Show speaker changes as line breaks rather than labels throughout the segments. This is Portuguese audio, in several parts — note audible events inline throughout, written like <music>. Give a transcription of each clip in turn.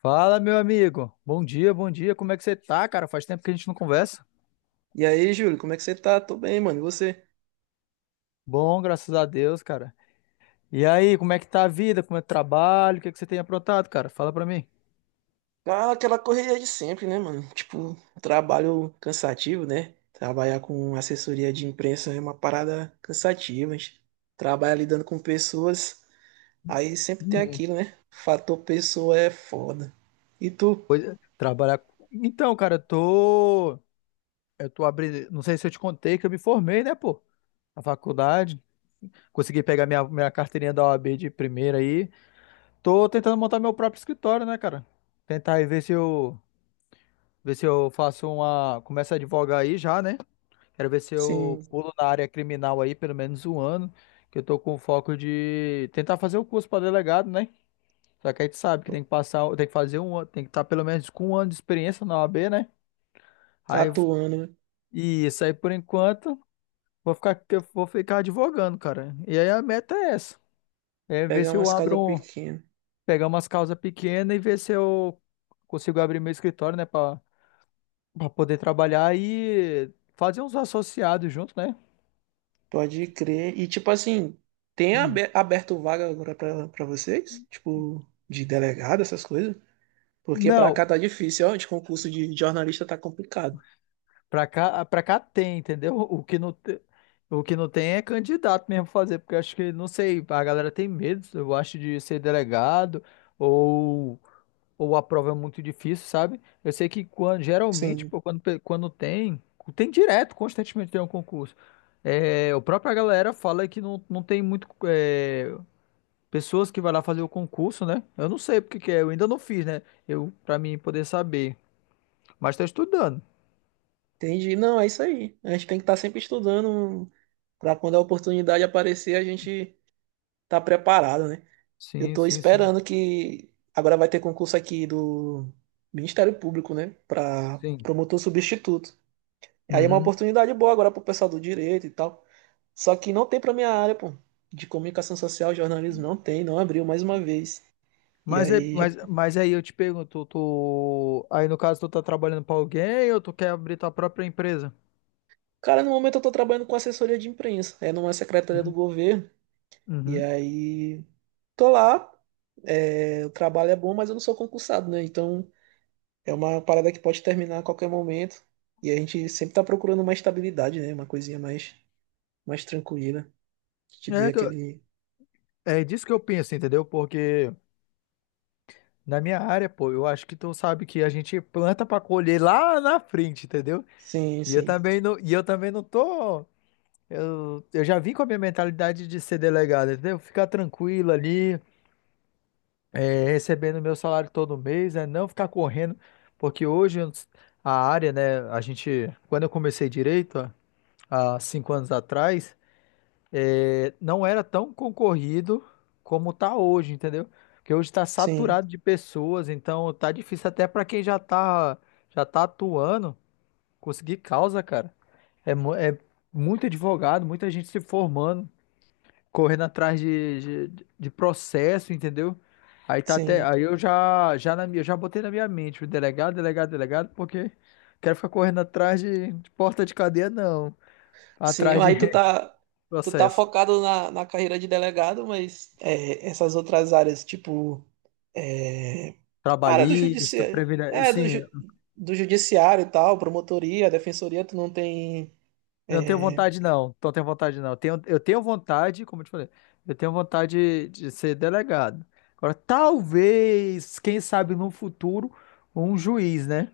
Fala, meu amigo. Bom dia, bom dia. Como é que você tá, cara? Faz tempo que a gente não conversa.
E aí, Júlio, como é que você tá? Tô bem, mano. E você?
Bom, graças a Deus, cara. E aí, como é que tá a vida? Como é o trabalho? O que é que você tem aprontado, cara? Fala pra mim.
Cara, aquela correria de sempre, né, mano? Tipo, trabalho cansativo, né? Trabalhar com assessoria de imprensa é uma parada cansativa. A gente trabalha lidando com pessoas, aí sempre tem
Hum,
aquilo, né? Fator pessoa é foda. E tu,
pois é, trabalhar. Então, cara, eu tô. Eu tô abrindo. Não sei se eu te contei que eu me formei, né, pô? Na faculdade. Consegui pegar minha carteirinha da OAB de primeira aí. Tô tentando montar meu próprio escritório, né, cara? Tentar aí ver se eu. Ver se eu faço uma. Começo a advogar aí já, né? Quero ver se eu
sim,
pulo na área criminal aí pelo menos um ano, que eu tô com foco de tentar fazer o curso para delegado, né? Só que a gente sabe que tem que passar, tem que fazer um ano, tem que estar pelo menos com um ano de experiência na OAB, né?
tá
Aí
atuando,
e isso aí por enquanto, vou ficar eu vou ficar advogando, cara. E aí a meta é essa, é ver
pegar
se eu
umas casas
abro,
pequenas.
pegar umas causas pequenas e ver se eu consigo abrir meu escritório, né, para poder trabalhar e fazer uns associados junto, né?
Pode crer. E tipo assim,
Hum.
aberto vaga agora pra vocês? Tipo, de delegado, essas coisas? Porque pra
Não,
cá tá difícil, ó, de concurso de jornalista tá complicado.
pra cá, ah, pra cá tem, entendeu? <laughs> O que não tem é candidato mesmo fazer, porque eu acho que, não sei, a galera tem medo, eu acho, de ser delegado ou, ou a prova é muito difícil, sabe? Eu sei que quando, geralmente,
Sim,
pô, quando tem, tem direto, constantemente tem um concurso. É, o própria galera fala que não tem muito é, pessoas que vai lá fazer o concurso, né? Eu não sei porque que é, eu ainda não fiz, né? Eu, pra mim poder saber, mas tá estudando.
entendi. Não, é isso aí. A gente tem que estar sempre estudando para quando a oportunidade aparecer, a gente tá preparado, né? Eu
Sim,
tô
sim, sim.
esperando que agora vai ter concurso aqui do Ministério Público, né, para
Sim.
promotor substituto. Aí é uma
Uhum.
oportunidade boa agora pro pessoal do direito e tal. Só que não tem pra minha área, pô. De comunicação social, jornalismo, não tem, não abriu mais uma vez. E
Mas,
aí já.
mas aí eu te pergunto, tu, aí no caso tu tá trabalhando pra alguém ou tu quer abrir tua própria empresa?
Cara, no momento eu tô trabalhando com assessoria de imprensa, é numa secretaria do
Hum.
governo. E
Uhum.
aí. Tô lá, é, o trabalho é bom, mas eu não sou concursado, né? Então é uma parada que pode terminar a qualquer momento. E a gente sempre tá procurando uma estabilidade, né? Uma coisinha mais, mais tranquila, que te dê
É, que eu-
aquele.
é disso que eu penso, entendeu? Porque na minha área, pô, eu acho que tu sabe que a gente planta pra colher lá na frente, entendeu?
Sim, sim,
E eu também não tô, eu já vim com a minha mentalidade de ser delegado, entendeu? Ficar tranquilo ali, é, recebendo meu salário todo mês, é não ficar correndo, porque hoje a área, né, a gente, quando eu comecei direito, há 5 anos atrás, é, não era tão concorrido como tá hoje, entendeu? Porque hoje está
sim,
saturado de pessoas, então tá difícil até para quem já tá atuando, conseguir causa, cara. É muito advogado, muita gente se formando correndo atrás de processo, entendeu? Aí tá até,
sim.
aí eu já na minha, já botei na minha mente o delegado, delegado, delegado, porque quero ficar correndo atrás de porta de cadeia não,
Sim,
atrás de
aí
<laughs>
tu tá
processo
focado na carreira de delegado, mas é, essas outras áreas, tipo, é, a área do
trabalhista,
judiciário,
previdência,
é,
sim,
do judiciário e tal, promotoria, defensoria, tu não tem, é,
não tenho vontade não. Tenho, eu tenho vontade, como eu te falei, eu tenho vontade de ser delegado. Agora, talvez, quem sabe no futuro, um juiz, né?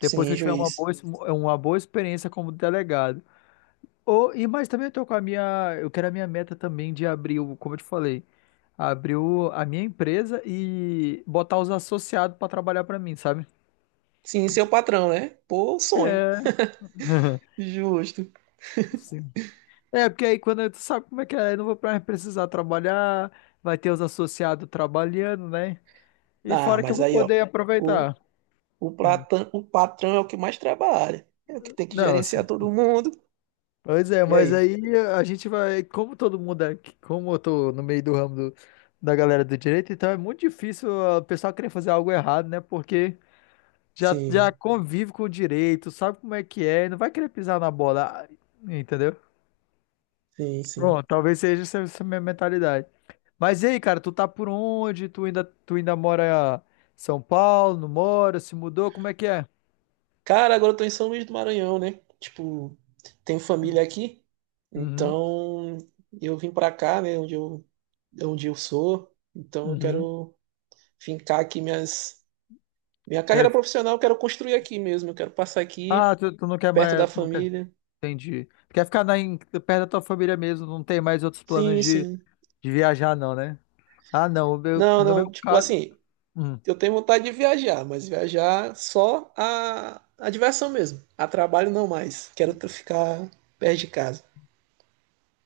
Depois que eu
sim,
tiver uma
juiz.
boa, uma boa experiência como delegado. E mas também eu tô com a minha, eu quero a minha meta também de abrir, como eu te falei, abrir a minha empresa e botar os associados para trabalhar para mim, sabe?
Sim, seu patrão, né? Pô, sonho.
É. <laughs>
Justo.
Sim. É, porque aí tu sabe como é que é, eu não vou mais precisar trabalhar, vai ter os associados trabalhando, né? E
Ah,
fora que eu
mas
vou
aí, ó,
poder
o,
aproveitar. Hum.
o patrão é o que mais trabalha, é o que tem que
Não,
gerenciar todo mundo.
pois é,
E
mas
aí?
aí a gente vai, como todo mundo é aqui, como eu tô no meio do ramo da galera do direito, então é muito difícil o pessoal querer fazer algo errado, né? Porque já
Sim,
convive com o direito, sabe como é que é, não vai querer pisar na bola, entendeu?
sim, sim.
Bom, talvez seja essa, essa minha mentalidade. Mas e aí, cara, tu tá por onde? Tu ainda mora em São Paulo? Não mora? Se mudou? Como é que é?
Cara, agora eu tô em São Luís do Maranhão, né? Tipo, tenho família aqui,
Uhum,
então eu vim pra cá, né? Onde eu sou, então eu
uhum.
quero fincar aqui minhas, minha carreira
Quero...
profissional, eu quero construir aqui mesmo, eu quero passar
Ah,
aqui,
tu não quer
perto
mais,
da
tu não quer.
família.
Entendi. Tu quer ficar na, perto da tua família mesmo, não tem mais outros planos
Sim, sim.
de viajar, não, né? Ah, não.
Não,
No
não,
meu
tipo
caso.
assim,
Hum,
eu tenho vontade de viajar, mas viajar só a diversão mesmo, a trabalho não mais. Ficar perto de casa.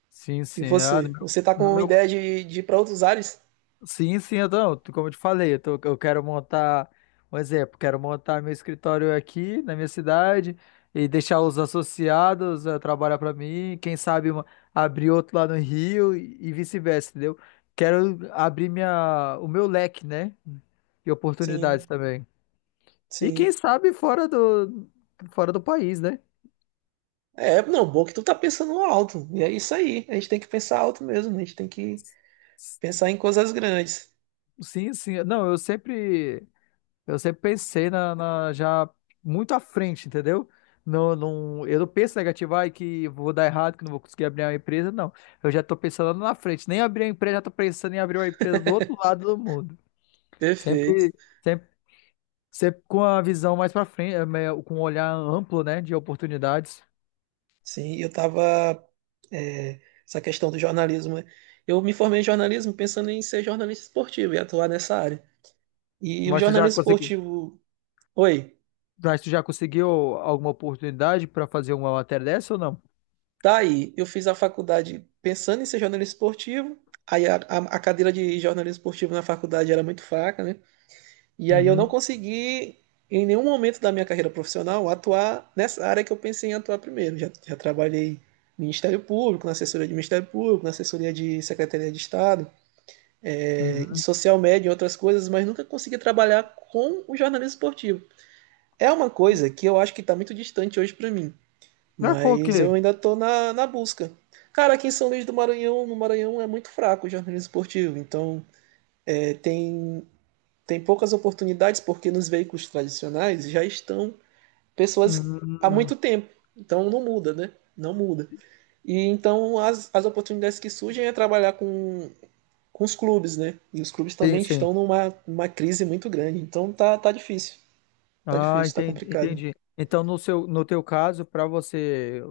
sim,
E
sim. Ah, no
você?
meu,
Você tá com ideia de ir pra outros ares?
sim, sim, então, como eu te falei, eu quero montar, um exemplo, quero montar meu escritório aqui na minha cidade e deixar os associados eh, trabalhar para mim. Abrir outro lá no Rio e vice-versa, entendeu? Quero abrir minha, o meu leque, né? E oportunidades
Sim,
também. E quem
sim.
sabe fora do país, né?
É, não, bom que tu tá pensando alto. E é isso aí. A gente tem que pensar alto mesmo. A gente tem que pensar em coisas grandes.
Sim, sim. Não, eu sempre pensei na, já muito à frente, entendeu? Não, não, eu não penso negativo, ai, que vou dar errado, que não vou conseguir abrir uma empresa, não. Eu já tô pensando na frente. Nem abrir a empresa, já tô pensando em abrir uma empresa do outro lado do mundo.
Perfeito.
Sempre, sempre, sempre com a visão mais pra frente, com um olhar amplo, né, de oportunidades.
Sim, eu tava. É, essa questão do jornalismo. Né? Eu me formei em jornalismo pensando em ser jornalista esportivo e atuar nessa área. E o
Mas tu já
jornalismo
conseguiu,
esportivo. Oi,
mas tu já conseguiu alguma oportunidade para fazer uma matéria dessa ou não?
tá aí. Eu fiz a faculdade pensando em ser jornalista esportivo. Aí a cadeira de jornalismo esportivo na faculdade era muito fraca, né? E aí eu não
Uhum,
consegui, em nenhum momento da minha carreira profissional, atuar nessa área que eu pensei em atuar primeiro. Já trabalhei no Ministério Público, na assessoria de Ministério Público, na assessoria de Secretaria de Estado, de
uhum.
social media e outras coisas, mas nunca consegui trabalhar com o jornalismo esportivo. É uma coisa que eu acho que está muito distante hoje para mim,
Ah, foi o
mas eu
quê?
ainda estou na busca. Cara, aqui em São Luís do Maranhão, no Maranhão é muito fraco o jornalismo esportivo, então tem tem poucas oportunidades porque nos veículos tradicionais já estão pessoas há
Hum,
muito tempo. Então não muda, né? Não muda. E então as oportunidades que surgem é trabalhar com os clubes, né? E os clubes
sim,
também
sim.
estão numa uma crise muito grande. Então tá, tá difícil. Tá
Ah,
difícil, tá
entendi,
complicado.
entendi. Então, no teu caso, para você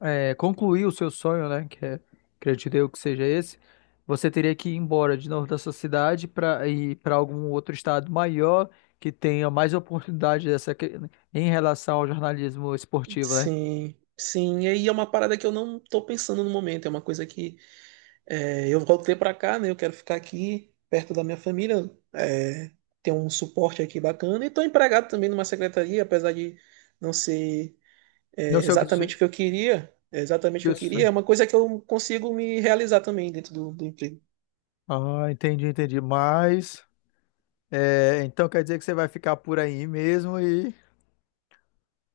é, concluir o seu sonho, né, que é, acredito eu que seja esse, você teria que ir embora de novo da sua cidade para ir para algum outro estado maior que tenha mais oportunidade dessa que- em relação ao jornalismo esportivo, né?
Sim, sim. E aí é uma parada que eu não tô pensando no momento. É uma coisa que é, eu voltei para cá, né? Eu quero ficar aqui perto da minha família, é, ter um suporte aqui bacana. E estou empregado também numa secretaria, apesar de não ser, é,
Não sei o que
exatamente
dizer.
o que eu queria. É exatamente o que eu queria,
Isso.
é uma coisa que eu consigo me realizar também dentro do emprego.
Ah, entendi, entendi. Mas, é, então quer dizer que você vai ficar por aí mesmo e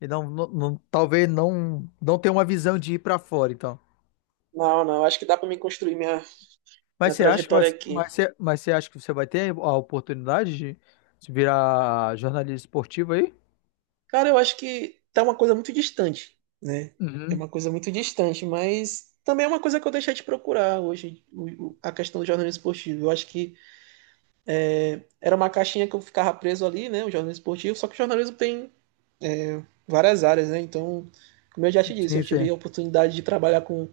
E não, talvez não, não tenha uma visão de ir para fora, então.
Não, não, acho que dá para mim construir minha,
Mas
minha
você acha que vai,
trajetória aqui.
mas você acha que você vai ter a oportunidade de se virar jornalista esportivo aí?
Cara, eu acho que tá uma coisa muito distante, né? É
Uhum.
uma coisa muito distante, mas também é uma coisa que eu deixei de procurar hoje, a questão do jornalismo esportivo. Eu acho que era uma caixinha que eu ficava preso ali, né? O jornalismo esportivo, só que o jornalismo tem várias áreas, né? Então, como eu já te disse,
Sim,
eu tive
sim.
a oportunidade de trabalhar com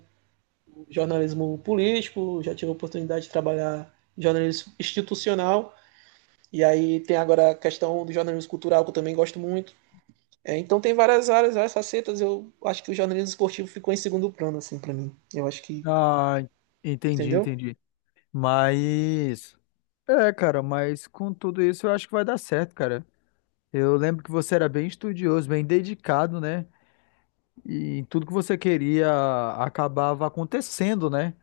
jornalismo político, já tive a oportunidade de trabalhar em jornalismo institucional, e aí tem agora a questão do jornalismo cultural, que eu também gosto muito. É, então tem várias áreas, várias facetas, eu acho que o jornalismo esportivo ficou em segundo plano, assim, para mim. Eu acho que,
Ah, entendi,
entendeu?
entendi. Mas é, cara, mas com tudo isso eu acho que vai dar certo, cara. Eu lembro que você era bem estudioso, bem dedicado, né? E tudo que você queria acabava acontecendo, né?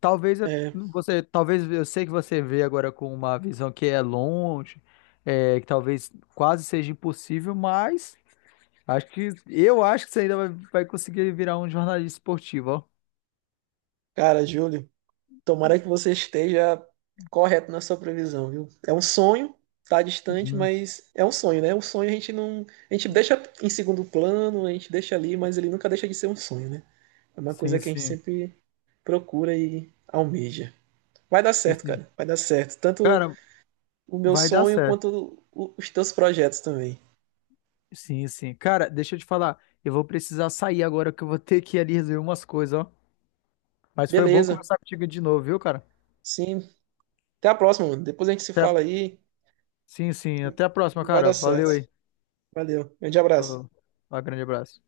É,
Talvez eu sei que você vê agora com uma visão que é longe, é, que talvez quase seja impossível, mas acho que eu acho que você ainda vai, vai conseguir virar um jornalista esportivo, ó.
cara, Júlio, tomara que você esteja correto na sua previsão, viu? É um sonho, tá distante,
Uhum.
mas é um sonho, né? Um sonho a gente não, a gente deixa em segundo plano, a gente deixa ali, mas ele nunca deixa de ser um sonho, né? É uma
Sim,
coisa que a gente
sim.
sempre procura e almeja. Vai dar
Sim,
certo,
sim.
cara. Vai dar certo. Tanto
Cara,
o meu
vai dar
sonho
certo.
quanto os teus projetos também.
Sim, sim. Cara, deixa eu te falar, eu vou precisar sair agora que eu vou ter que ir ali resolver umas coisas, ó. Mas foi bom
Beleza.
conversar contigo de novo, viu, cara?
Sim. Até a próxima, mano. Depois a gente se
Até...
fala aí
Sim, sim.
e
Até a próxima,
e vai
cara.
dar
Valeu
certo.
aí.
Valeu. Grande abraço.
Falou. Um grande abraço.